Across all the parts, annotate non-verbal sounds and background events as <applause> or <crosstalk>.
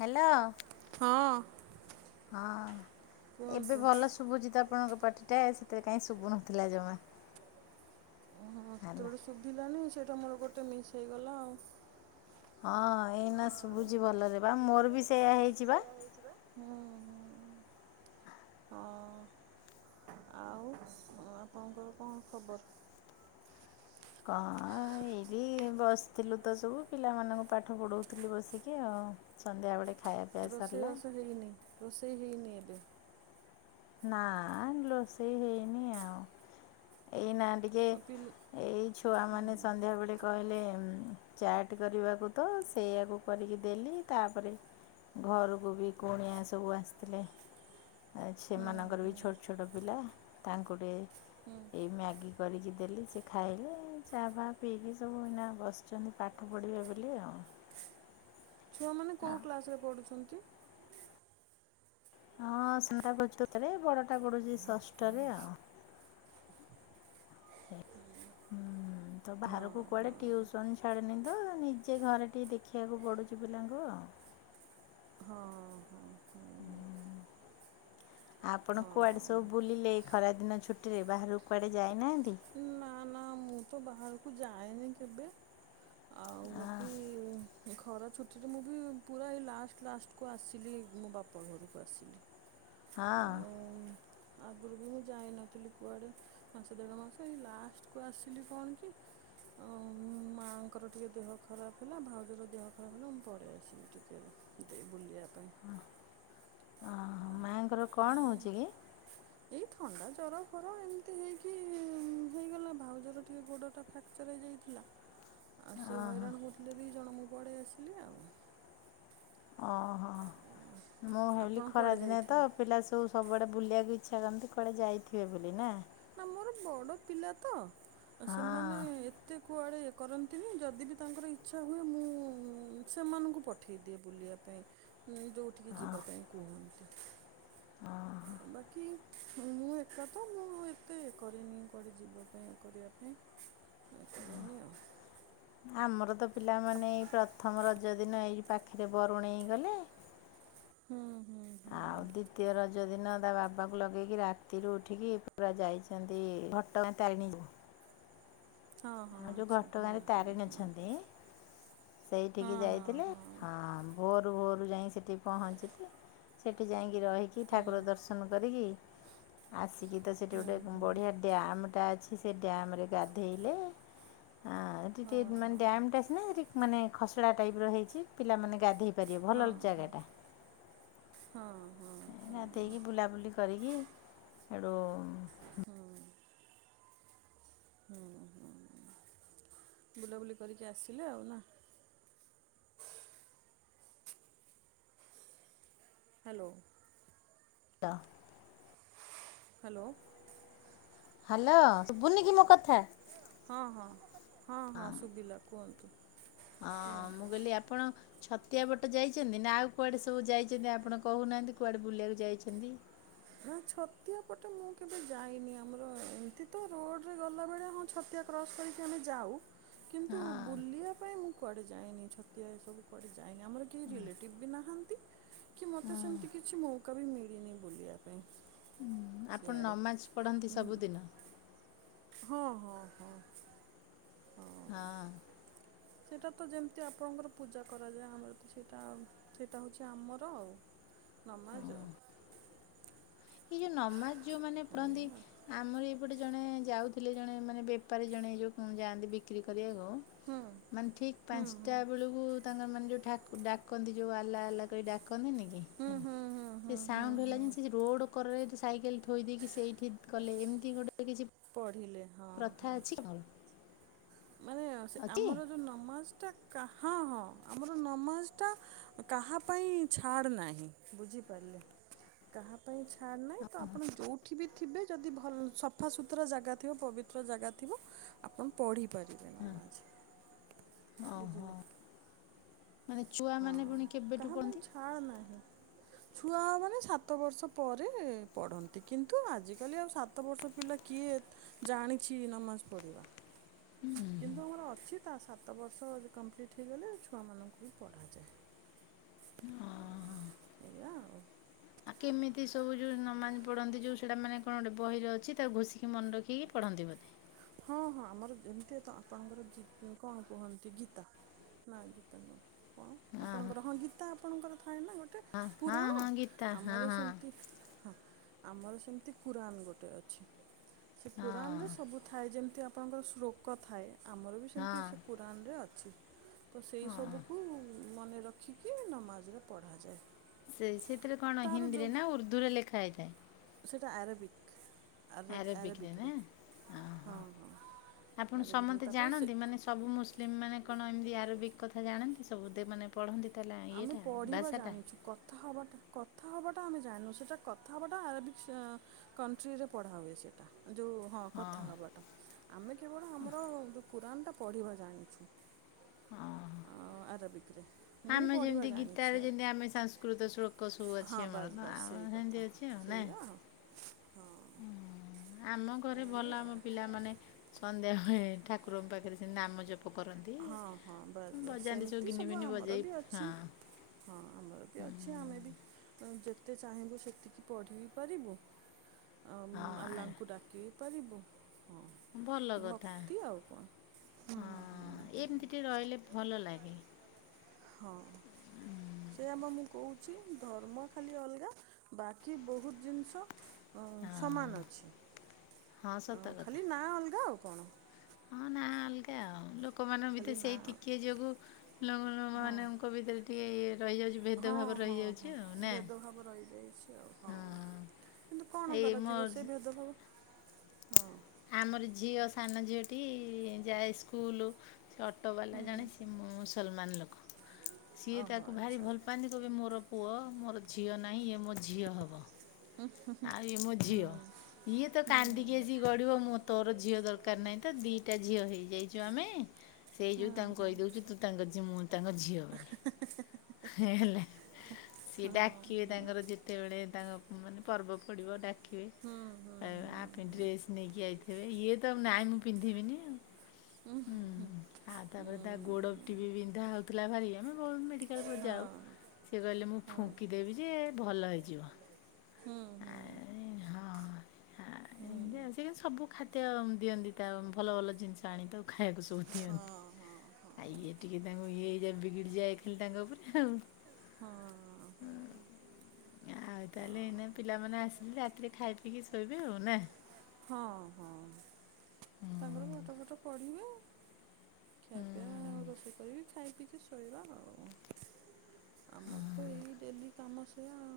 Hello. ହଁ। ହଁ ଏବେ କୁହନ୍ତୁ ଭଲ ଶୁଭୁଚିତ ଆପଣଙ୍କ ପାର୍ଟି ଟା ସେଥିେବେଳେ କାଇହିଁ ଶୁଭୁନଥିଲା ଜମା ଓହୋ ସେତେ ହେଲା। ଗୋଟେ ଶୁଭିଲାନି ସେଇଟା ମୋର ଗୋଟେ ମିସ୍ ହେଇଗଲା ଆଉ ହଁ ଏଇନା ଶୁଭୁଝି ଭଲରେ ବା ଶୁଭୁଛି ମୋର ଭଲରେ ବି ବା ସେଇୟଆ ମୋର ବି ହେଇଛି ବା। ସେଇଆ ହେଇଛି ବା। ହୁଁ ହଁ ହଁ। ହଁ ଆଉ ଆପଣଙ୍କର କଣ ଖବର? <unintelligible> ହେଇି ବସିଥିଲୁ ତ ସବୁ ପିଲାମାନଙ୍କୁ ପାଠ ପଢଉଥିଲି ବସିକି ଆଉ। ସନ୍ଧ୍ୟା <unintelligible> ରୋଷେଇ ବାସ ହେଇନି ରୋଷେଇ ହେଇନି ଏବେ। ନା ରୋଷେଇ ହେଇନି ଆଉ ଏଇନା ଟି ଯେ ଆଉ ପିଲା ଏଇ ଛୁଆମାନେ ସନ୍ଧ୍ୟାବେଳେ କହିଲେ ଚାଟ୍ କରିବାକୁ ତ ସେଇଆକୁ କରିକି ଦେଲି ତାପରେ ଘରକୁ ବି କୁଣିଆ ସବୁ ଆସିଥିଲେ। ହୁଁ ସେମାନଙ୍କର ବି ହୁଁ ଛୋଟ ଛୋଟ ପିଲା ତାଙ୍କୁ ବି ହୁଁ ଏଇ ମ୍ୟାଗି କରିକି ଦେଲି ସେ ଖାଇଲେ ଚା ଫହା ପିଇକି ସବୁଇନା ବସ ଆଛନ୍ତି ପାଠ ପଢ଼ିବେ ବୋଲି ଆଉ ଛୁଆମାନେ କୋଉ କ୍ଳାସ ରେ ପଢୁଛନ୍ତି? ହଁ ସାନ ଟା ପଢୁଛି ଚତୃର୍ଥ ରେ ବଡ ଟା ପଡୁଛି ଷଷ୍ଠରେ ଆଉ। ହୁଁ ହ ତ ବାହାରକୁ କୁଆଡ଼େ ଟଟିଉସନ୍ ଛାଡ଼ନି ତ ନିଜେ ଘରେ ଟିକେ ଦେଖିବାକୁ ପଡୁଛି ପିଲାଙ୍କୁ ଆଉ। ହଁ ହଁ ହୁଁ ହୁଁ ଆପଣ କୁଆଡ଼େ ସବୁ ବୁଲିଲେ ଖରାଦିନ ଛୁଟିରେ ବାହାରକୁ କୁଆଡ଼େ ଯାଇନାହାନ୍ତି? ନା ନା ମୁଁ ତ ବାହାରକୁ ଯାଏନି କେବେ। ଆଉ ବାକି ଖରା ଛୁଟିରେ ମୁଁ ବି ପୁରା ଏ ଲାଷ୍ଟ ଲାଷ୍ଟ କୁ ଆସିଲି ମୋ ବାପ ଘରକୁ ଆସିଲି। ହଁ। ଆଉ ଆଗରୁ ବି ମୁଁ ଯାଇନଥିଲି କୁଆଡ଼େ ମାସ ଦେଢ଼ ମାସ ଏଇ ଲାଷ୍ଟ କୁ ଆସିଲି କଣ କି? ମାଆଙ୍କର ଟିକେ ଦେହ ଖରାପ ହେଲା ଭାଉଜର ଦେହ ଖରାପ ହେଲା ମୁଁ ପଳେଇ ଆସିଲି ଟିକେ। ଦେଇ ବୁଲିବା ପାଇଁ। <unintelligible> ମାଙ୍କର କଣ ହଉଛି କି? ଏଇ ଥଣ୍ଡା ଜର ଫର ଏମିତି ହେଇକି ହେଇଗଲା ଭାଉଜର ଟିକେ ଗୋଡ ଟା ଫ୍ରାକ୍ଚର ହେଇଯାଇଥିଲା ଆଉ ସେ ହଇରାଣ ହଉଥିଲା। ହେଲେ ଦୁଇ ଜଣ ମୁଁ ପଳେଇ ଆସିଲି ଆଉ। ଓହୋ ମୁଁ ଭାବିଲି ଆପଣ ଖରା କୁଆଡ଼େ ଦିନିଆଁ ତ ଯାଇଥିଲେ? ପିଲା ସବୁ ସବୁଆଡ଼ଳେ ବୁଲିବାକୁ ଇଚ୍ଛା କରନ୍ତି କୁଆଡ଼େ ଯାଇଥିବେ ବୋଲି ନା? ନା ମୋର ବଡ଼ ପିଲା ତ ହଁ ସେମାନେ ଏତେ କୁଆଡ଼େ କରନ୍ତିନି ଯଦି ବିି ତାଙ୍କର ଇଚ୍ଛା ହୁଏ ମୁଁ ସେମାନଙ୍କୁ ପଠାଇଦିଏ ବୁଲିବା ପାଇଁ। ପାଇଁ ଯେଉଁଠିକି ଯିବା ଓହୋ। ପାଇଁ କୁହନ୍ତି? ବାକି ମୁଁ ଏକା ତ ମୁଁ ଏତେ କରିନି କୁଆଡ଼େ ଯିବା ପାଇଁ କରିବା ପାଇଁ। ଆତ କନି ଆଉ। ଆମର ତ ପିଲାମାନେ ଏଇ ପ୍ରଥମ ରଜ ଦିନ ଏଇ ପାଖରେ ବରୁଣେଇଗଲେ। ହୁଁ ହୁଁ। ହୁଁ ଆଉ ଦ୍ଵିତୀୟ ରଜ ଦିନ ତା ବାବାକୁ ଲଗେଇକି ରାତିରୁ ଉଠିକି ପୁରା ଯାଇଛନ୍ତି ଘଟ ଘଟଗାଁ ତାରିଣୀ କୁ ହଁ ହଁ ଆଉ ଯୋଉ ଆଚ୍ଛା ହଁ ଘଟଗାଁ ରେ ହଁ ତାରିଣୀ ହଁ। ଅଛନ୍ତି? ହଁ ସେଇଠିକି ହଁ ଯାଇଥିଲେ ହଁ ଭୋରୁ ଭୋରୁ ଯାଇ ସେଠି ପହଞ୍ଚିକି ସେଠି ଯାଇକି ରହିକି ହୁଁ ଠାକୁର ଦର୍ଶନ ଦର୍ଶନ କରିକି ଆସିକି ତ ସେଠି ହୁଁ ଗୋଟେ ହୁଁ ବଢିଆ ଡ୍ୟାମ୍ଟା ଅଛି ସେ ଡ୍ୟାମ୍ରରେ ଗାଧେଇଲେ ଆଁ ହଁ ଏଠି ମାନେ ହଁ ଡ୍ୟାମ ସିନା ସେଠି ମାନେ ଖସଡ଼ା ଟାଇପ୍ର ହେଇଛି। ପିଲାମାନେ ଗାଧେଇ ପାରିବେ ଭଲ ହଁ ଜାଗା ଟା। ହଁ ହଁ। ହଁ ହଁ। ଗାଧକି ବୁଲାବୁଲି କରିକି ହେଟୁ ହୁଁ। ହୁଁ ହଁ ବୁଲାବୁଲି କରିକି ଆସିଲେ ଆଉ ନାଁ? ହ୍ୟାଲୋ। ତା ହ୍ୟାଲୋ। ହ୍ୟାଲୋ ଶୁଭୁନି କି ମୋ କଥା? ହଁ, ହଁ, ହଁ, ହଁ ସୁବିଲା କୁହନ୍ତୁ। ହଁ ମୁଁ କୁହନ୍ତୁ କହିଲି ଆପଣ ଛ ତିଆ ବଟ ଯାଇଚନ୍ତି? ନା ଆଉ କୁଆଡ଼େ ସବୁ ଯାଇଚନ୍ତି ଆପଣ କହୁନାହାନ୍ତି, କୁଆଡ଼େ ବୁଲିବାକୁ ଯାଇଛନ୍ତି? ନା ଛତିଆ ପଟ ମୁଁ କେବେ ଯାଇନି, ଆମର ଏମିତି ତ ରୋଡ୍ ରେ ଗଲାବେଳେ ହଁ ଛତିଆ କ୍ରସ୍ କରିକି ଆମେ ଯାଉ, କିନ୍ତୁ ହଁ ବୁଲିବା ପାଇଁ ମୁଁ କୁଆଡ଼େ ଯାଇନି ଛତ ତିଆ ସବୁ କୁଆଡେ ଯାଇନି, ଆମର କେହି ରିଲେଟିଭ୍ ବି ନାହାନ୍ତି। କି ମୋତେ ହଁ ସେମିତି କିଛି ମୌକା ବି ମିଳିନି ବୁଲିବା ପାଇଁ। ଆପଣ ସିଆଡ଼େ ନମାଜ ପଢ଼ନ୍ତି ସବୁଦିନ? ହଁ, ହଁ, ହଁ। ହଁ। ସେଇଟା ତ ଯେମିତି ଆପଣଙ୍କର ପୂଜା କରାଯାଏ ଆମର ତ ସେଇଟା ସେଇଟା ହଉଛି ଆମର ନମାଜ। ଏ ଯୋଉ ନମାଜ ଯୋଉମାନେ ପଢ଼ନ୍ତି ଏଇଆ ଆମରି ଗୋଟେ ଜଣେ ଯାଉଥିଲେ ଜଣେ ମାନେ ବେପାରୀ ଜଣେ ଏ ଯୋଉ ଉଁ, ଯାଆନ୍ତି ବିକ୍ରି କରିବାକୁ ହୁଁ ଓ ମାନେ ଠିକ ହୁଁ ହୁଁ। ପାନ୍ସଟା ବେଳକୁ ତାଙ୍କର ମାନ ଯେଉ ଠା- ଡାକନ୍ତି ଯୋଉ ଆଲ୍ଲା ଆଲ୍ଲା କଇ ଡାକନ୍ତିନି କି? ହୁଁ, ହୁଁ। ହୁଁ ସେ ହୁଁ ହୁଁ ସାଉଣ୍ଡ ହେଲା ହୁଁ ଯେମିତି ସେ ସେ ରୋଡ୍ କରରେ ଯୋଉ ସାଇକେଲ ଥୋଇ ଦେଇକି ସେଇଠି କଲେ ଏମିତି ଗୋଟେ କିଛି ପଢ଼ିଲେ ହଁ ପ୍ରଥା ହଁ। ଅଛି ଆପଣଙ୍କର? ମାନେ ସେ ଆମର ଯୋଉ ନମାଜ ଟା କା- ହଁ, ହଁ ଆମର ନମାଜ ଟା କାହା ପାଇଁ ଛାଡ ନାହିଁ, ବୁଝିପାରଲେ? କାହା ପାଇଁ ଛାଡ଼ ନାହିଁ ତ ଆପଣ ଯୋଉଠି ବି ଥିବେ ଯଦି ଭଲ ସଫାସୁତୁରା ଜାଗା ଥିବ, ପବି ତ୍ର ଜାଗା ଥିବ ଆପଣ ପଢ଼ିପାରିବେ। ହଁ, ନମାଜ ଓ ହୋ। ବୁଝିଲେ। ହଁ କାହା ପାଇଁ ପଢ଼ନ୍ତି ଛାଡ଼ ନାହିଁ। ଛୁଆ ମାନେ ସାତ ବର୍ଷ ପରେ ପଢନ୍ତି, କିନ୍ତୁ ଆଜିିକାଲି ଆଉ ସା ତ ବର୍ଷ ପିଲା କିଏ ଜାଣିଛି ନମାଜ ପଢ଼ିବା। କିନ୍ତୁ ଆମର ଅଛି ତା ସାତ ବର୍ଷ ଯେ କମ୍ପ୍ଲିଟ୍ ହେଇଗଲେ ଛୁଆମାନଙ୍କୁ ବି ପଢ଼ାଯାଏ। ଆଉ ଏଇଆ ଆଉ। ଆ, କେମିତି ସବୁ ଯୋଉ ନମାଜ ପଢନ୍ତି ଯୋଉ ସେଇଟା ମାନେ କଣ ଗୋଟେ ବହିର ଅଛି ତାକୁ ଘୋଷିକି ମନେ ରଖିକି ପଢ଼ନ୍ତି ବୋଧେ? ହଁ, ହଁ ଆମର ଯେମିତି ତ ଆପଣଙ୍କର ଜି-ଉଁ, କଣ କୁହନ୍ତି ଗୀତା ନା ଗୀତ ନୁହଁ, କଣ ଆପଣଙ୍କର ହଁ ଗୀତା ଆପଣଙ୍କର ଥାଏ ନା ଗୋଟେ? ହଁ ହଁ ପୁରାଣ ହଁ ଗୀତା ହଁ ଆମର ହଁ ସେମିତି ହଁ ଆମର ସେମିତି କୁରାନ୍ ଗୋଟେ ଅଛି, ସେ ହଁ କୁରାନ୍ ରେ ସବୁ ଥାଏ ଯେମିତି ଆପଣଙ୍କର ଶ୍ରୋକ ଥାଏ, ଆମର ବି ହଁ ସେମିତି ସେ କୁରାନ୍ ରେ ଅଛି। ତ ସେଇ ହଁ ସବୁକୁ ମନେ ରଖିକି ନମାଜରେ ପଢ଼ାଯାଏ। ସେ ସେଥିରେ କଣ ତାର ହିନ୍ଦୀ ରେ ନା ଉର୍ଦ୍ଧୁ ରେ ଲେଖା ହେଇଥାଏ? ସେଟା ଆରବିକ୍ ଆର ଆରବିକରେ ଆରବିକ୍ ନା ରେ ହଁ, ହଁ। ଆପଣ ଆରବିକରେ ସମସ୍ତେ ତାପରେ ସେ ଜାଣନ୍ତି ମାନେ ସବୁ ମୁସଲିମ ମାନେ କଣ ଏମିତି ଆରବିକ୍ କଥା ଜାଣନ୍ତି ସବୁ? ଦେ-ମାନେ ପଢ଼ନ୍ତି ତାହେଲା ଆମେ ଇଏଟା ପଢ଼ିବା ଭାଷାଟା? ଜାଣିଛୁ କଥା ହବାଟ କଥା ହବାଟା ଆମେ ଜାଣିନୁ, ସେଟା କଥା ହବାଟା ଆରବିକ୍ ସେ ଅଁ, କଣ୍ଟ୍ରିରେ ପଢା ହୁଏ ସେଇଟା ଯୋଉ ହଁ କଥା ହବାଟା, ଆମେ କେବଳ ଆମର ଯୋଉ କୁରାନ୍ ଟା ପଢ଼ିବା ଜାଣିଛି। ହଁ। ଆରଭିକ୍ ରେ। ମୁଁ ପଢ଼ିବା ଜାଣିଛି ଗୀତାରେ ଆରେ ଯେମିତି ଆମେ ସାଂସ୍କୃତ ଶ୍ଳୋକ ସବୁ ଅଛି ହଁ ଆମର ବାସ୍ ତ ବାସ୍ ଆମ ସେଇ ସେମିତି କଥା ଅଛି ଆଉ ନା ସେଇଆ ହଁ। ଆମ ଘରେ ଭଲ ଏଇ ଆମ ଆଉ ପିଲା ମାନେ ସନ୍ଧ୍ୟା ଠାକୁରଙ୍କ ପାଖରେ ସେମିତି ନାମ ଜପ କରନ୍ତି ହଁ ହଁ ବାସ୍ ବାସ୍ ବଜାନ୍ତି ସେମିତି ଗିନି ସବୁ ଫିନି ଆମର ବଜେଇ ବି ହଁ ଅଛି। ହଁ ଆମର ବି ଅଛି ଆମେ ବି ତ ଯେତେ ଚାହିଁବୁ ସେତିକି ପଢ଼ି ବିି ପାରିବୁ୍। ଆମ୍ ହଁ ଆଲ୍ଲାଙ୍କୁ ଡାକି ବି ପାରିବୁ। ଭଲ ହଁ କଥା ଭକ୍ତି ଆଉ କଣ। ତି ରହିଲେ ଭଲ ଲାଗେ। ହଁ। ସେଇଆ ବା ମୁଁ କହୁଛି ଧର୍ମ ଖାଲି ଅଲଗା ବାକି ବୋହୁତ ଜିନିଷ ଅ ହଁ ସମାନ ଅଛି ହଁ ଅଁ ସତ କଥା ଖାଲି ନା ଅଲଗା ଆଉ କଣ। ହଁ ନା ଅଲଗା ଆଉ ଲୋ ଲୋକମାନଙ୍କ ଖାଲି ଭିତରେ ସେଇ ନାଁ ଟିକିଏ ଯୋଗୁଁ ଲୋ <unintelligible> ହଁ ମାନଙ୍କ ଭିତରେ ଟିକେ ରହିଯାଉଛି ହଁ ଭେଦଭାବ ହଁ ରହିଯାଉଛି ହଁ ଆଉ ନା ଭେଦଭାବ ରହିଯାଇଛି ଆଉ ହଁ। କିନ୍ତୁ କଣ ଏଇ ମୋ କରାଯିବ ସେ ଭେଦଭାବ ହଁ ଆମରି ଝିଅ ସାନ ଝିଅଟି ଯାଏ ସ୍କୁଲୁ। ସେ ଅଟୋ ବାଲା ହୁଁ ଜଣେ ସିଏ ମୁସଲମାନ ଲୋକ। ସିଏ ଓହୋ ତାକୁ ଭାରି ଆଚ୍ଛା ଭଲ ପାଆନ୍ତି କହିବେ ମୋର ପୁଅ ମୋର ଝିଅ ନାହିଁ ଇଏ ମୋ ଝିଅ ହବ। ଆଉ ଇଏ ମୋ ଝିଅ ଇଏ ତ ହୁଁ କାନ୍ଦନ୍ତିିକି ଆସିକି ଗଡ଼ିବ ମୁଁ ତୋର ଝିଅ ଦରକାର ନାହିଁ ତ ଦିଇଟା ଝିଅ ହେଇଯାଇଛୁ ଆମେ। ସେଇ ହୁଁ ଯୋଗୁ ତାଙ୍କୁ ହୁଁ କହିଦୋଉଛୁ ତୁ ତାଙ୍କ ମୁଁ ତାଙ୍କ ଝିଅ ବୋଲି ହେ ହେଲା। ସିଏ ହଁ ଡାକିବେ ହୁଁ ତାଙ୍କର ଯେତେବେଳେ ତାଙ୍କ ମାନେ ପର୍ବ ପଡ଼ିବ ଡା କିବେ ହୁଁ ହୁଁ ହୁଁ କହିବେ ଆ ପାଇଁ ହୁଁ ଡ୍ରେସ ନେଇକି ଆଇଥିବେ ଇଏ ତ ନାଇଁ ମୁଁ ପିନ୍ଧିବିନି ଆଉ। ହୁଁ, ଆଉ ତାପରେ ତା ଗୋଡ଼ ଟି ବି ବିନ୍ଧା ହୋଉଥିଲା ଭାରି ଏମ୍ ହୋ ମେଡିକାଲକୁ ଯାଉ। ସେ କହିଲେ ମୁଁ ଫୁଙ୍କିଦେବି ଯେ ଭଲ ହେଇଯିବ। ହୁଁ ହୁଁ। ହୁଁ। ଆଁ ସେ କିନ୍ତୁ ସବୁ ଖାଦ୍ୟ ଦିଅନ୍ତି ତାକୁ ଭଲ ଭଲ ଜିନିଷ ଆଣିକି ତ ଖାଇବା ସବୁ ଦିଅନ୍ତି। ଆ ଇଏ ଟିକେ ତାଙ୍କୁ ଇଏ ହେଇଯାଏ ବିଗିଡ଼ି ଯାଏ ଖାଲି ତାଙ୍କ ଉପରେ ଆଉ। ହଁ। ହଁ ଆଉ ହଁ ତାହେଲେ ଏନେ ପିଲାମାନେ ଆସିଲେ ରାତିରେ ଖାଇ ପିଇକି ଶୋଇବେ ଆଉ ନା? ହଁ ହଁ ତାଙ୍କର ପାଠ ଫାଠ ପଢ଼ିବେ ଖିଆ ପିଆ ଆଉ ରୋଷେଇ କରିବି ଖାଇ ପିଇକି ଶୋଇବା ଆଉ। ଆମର ତ ଏଇ ଡେଲି କାମ ସେୟା ଆଉ।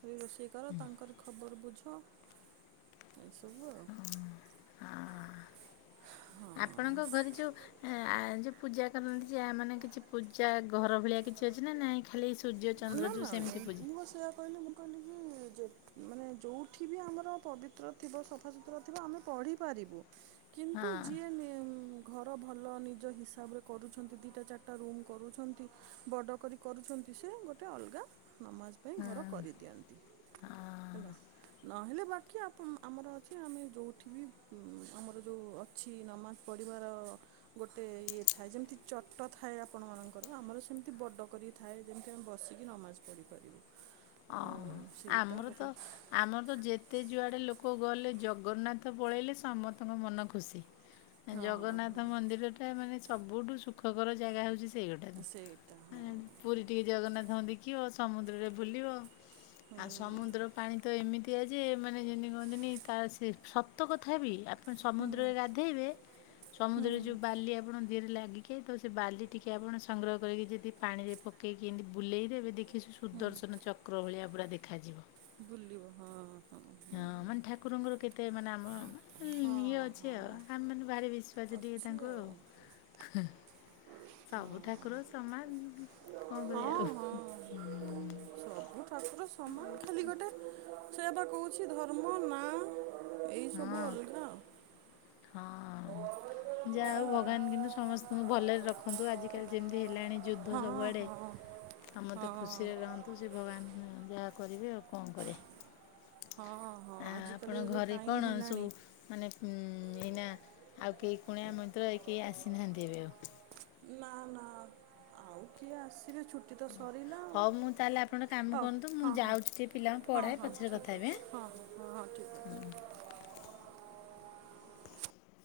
ସେଇ ରୋଷେଇ କର ତାଙ୍କରି ଖବର ବୁଝ ଏସବୁ ଆ ହୁଁ। ହଁ ଆପଣଙ୍କ ଘରେ ଯୋଉ ଏଁ ଆ ଯୋଉ ପୂଜା କରନ୍ତି ଯାହା ମାନେ କିଛି ପୂଜା ଘର ଭଳିଆ କିଛି ଅଛି ନା ନାଇଁ ଖାଲି ସୂର୍ଯ୍ୟ ଚନ୍ଦ୍ର ଯୋଉ ସେମିତି ପୂଜା? ସେୟା କିହିଲି ମୁଁ କହିଲେକି ଯେତେ ମାନେ ଯୋଉଠି ବି ଆମର ପବିତ୍ର ଥିବ ସଫାସୁତୁରା ଥିବ ଆମେ ପଢ଼ି ପାରିବୁ। କିନ୍ତୁ ହଁ। ଯିଏ ନିମ୍ ଘର ଭଲ ନିଜ ହିସାବରେ କରୁଛନ୍ତି ଦିଇଟା ଚାରିଟା ରୁମ୍ କରୁଛନ୍ ଚି ବଡ କରି କରୁଛନ୍ତି ସେ ଗୋଟେ ଅଲଗା ନମାଜ ପାଇଁ ଘର କରିଦିଅନ୍ତି। ହେଲା? ନହେଲେ ବାକି ଆପ୍ ଆମର ଅଛି ଆମେ ଯୋଉଠି ବି ଆମର ଯୋଉ ଅ ଅଛି ନମାଜ ପଢ଼ିବାର ଗୋଟେ ଇଏ ଥାଏ ଯେମିତି ଚଟ ଥାଏ ଆପଣମାନଙ୍କ ର ଆମର ସେମିତି ବଡ କରି ଥାଏ ଯେମିତି ଆମେ ବସିକି ନମାଜ ପଢିପାରିବୁ। ଓହୋ। ଆମର ତ ଆମର ତ ଯେ ତେ ଯୁଆଡ଼େ ଲୋକ ଗଲେ ଜଗନ୍ନାଥ ପଳେଇଲେ ସମସ୍ତଙ୍କ ମନ ଖୁସି। ହଁ ଜଗନ୍ନାଥ ହଁ ମନ୍ଦିର ଟା ମାନେ ସବୁଠୁ ସୁଖକର ଜାଗା ହଉଚି ସେ ସେଇଟା ହଁ ସେଇଗୋଟାରୁ ପୁରୀ ଟିକେ ଜଗନ୍ନାଥଙ୍କ ଦେଖିବ ସମୁଦ୍ରରେ ବୁଲିବ ହୁଁ ଆଉ ସମୁଦ୍ର ପାଣି ତ ଏମିତିଆ ଯେ ମାନେ ଯେମିତି କୁହନ୍ତିନି ତାର ସେ ସତ କଥା ବି ଆ ହୁଁ ସମୁଦ୍ରରେ ଗାଧେଇବେ ହୁଁ ସମୁଦ୍ରରେ ଯେଉଁ ବାଲି ଆପଣ ଦେହରେ ଲାଗିକି ତ ସେ ବାଲି ଟିକେ ଆପଣ ସଂଗ୍ରହ କରିକି ଯଦି ପାଣିରେ ପକେ- ପଇକି ଏମିତି ଖାଲି ବୁଲେଇ ଦେବେ ଦେଖି‌ ସେ ହୁଁ ସୁଦର୍ଶନ ଚକ୍ର ଭଳିଆ ପୁରା ଦେଖାଯିବ। ବୁଲିବ ହଁ ହଁ। ହଁ, ମାନେ ଠାକୁରଙ୍କର କେତେ ମାନେ ଆମ ଇଏ ହଁ ଅଛି ଆଉ ହଁ ଆମେ ମାନେ ବାହାରେ ବେ ଶ୍ୱସ ଟିକେ ତାଙ୍କୁ ଆଉ। ସବୁ ଠାକୁର ସମାନ କଣ କରିବା ହଁ ଆଉ ହଁ ହୁଁ। <unintelligible> ଠାକୁର ସମାନ ଖାଲି ଗୋଟେ ସେବା କହୁଛି ଧର୍ମ ନାଁ। ଏଇ ସବୁ ହଁ ଅଲଗା ଆଉ। ହଁ ଯା ହଉ ଭଗବାନ କିନ୍ତୁ ସମସ୍ତଙ୍କୁ ଭଲରେ ରଖନ୍ତୁ ଆଜିକାଲି ଯେମିତି ହେଲାଣି ଯୁଦ୍ଧ ଆଉ ସବୁଆଡ଼େ, ହଁ ହଁ ସମତେ ହଁ ଖୁସିରେ ରହନ୍ତୁ ସେ ଭଗବାନ ଉଁ ଯାହା କରିବେ ଆଉ। କଣ କରିଆ, ହଁ ହଁ ଆ ଆଜିକାଲି ଆପଣଙ୍କ ଯୋଉ ଘରେ ଟାଇମ୍ କଣ ସବୁ ହେଲାଣି ମାନେ ଉ ଏଇନା ଆଉ କେହି କୁଣିଆ ମଇତ୍ର କେହି ଆସିନାହାନ୍ତି ଏବେ ଆଉ? ନା ନା ଆଉ କିଏ ଆସିବେ ଛୁଟ୍ ଛୁଟି ତ ସରିିଲା ଆଉ ହଉ ମୁଁ ତାହେଲେ ଆପଣ କାମ ହଉ କରନ୍ତୁ ମୁଁ ହଁ ହଁ ଯାଉଛି ଟିକେ ପିଲାଙ୍କୁ ହଁ ପଢ଼ାଏ ହଁ ପଛରେ କଥା ଠିକ ହେବି ଆଁ। ଅଛି ହଁ। ହଁ ହଁ ଠିକ୍ ଅଛି।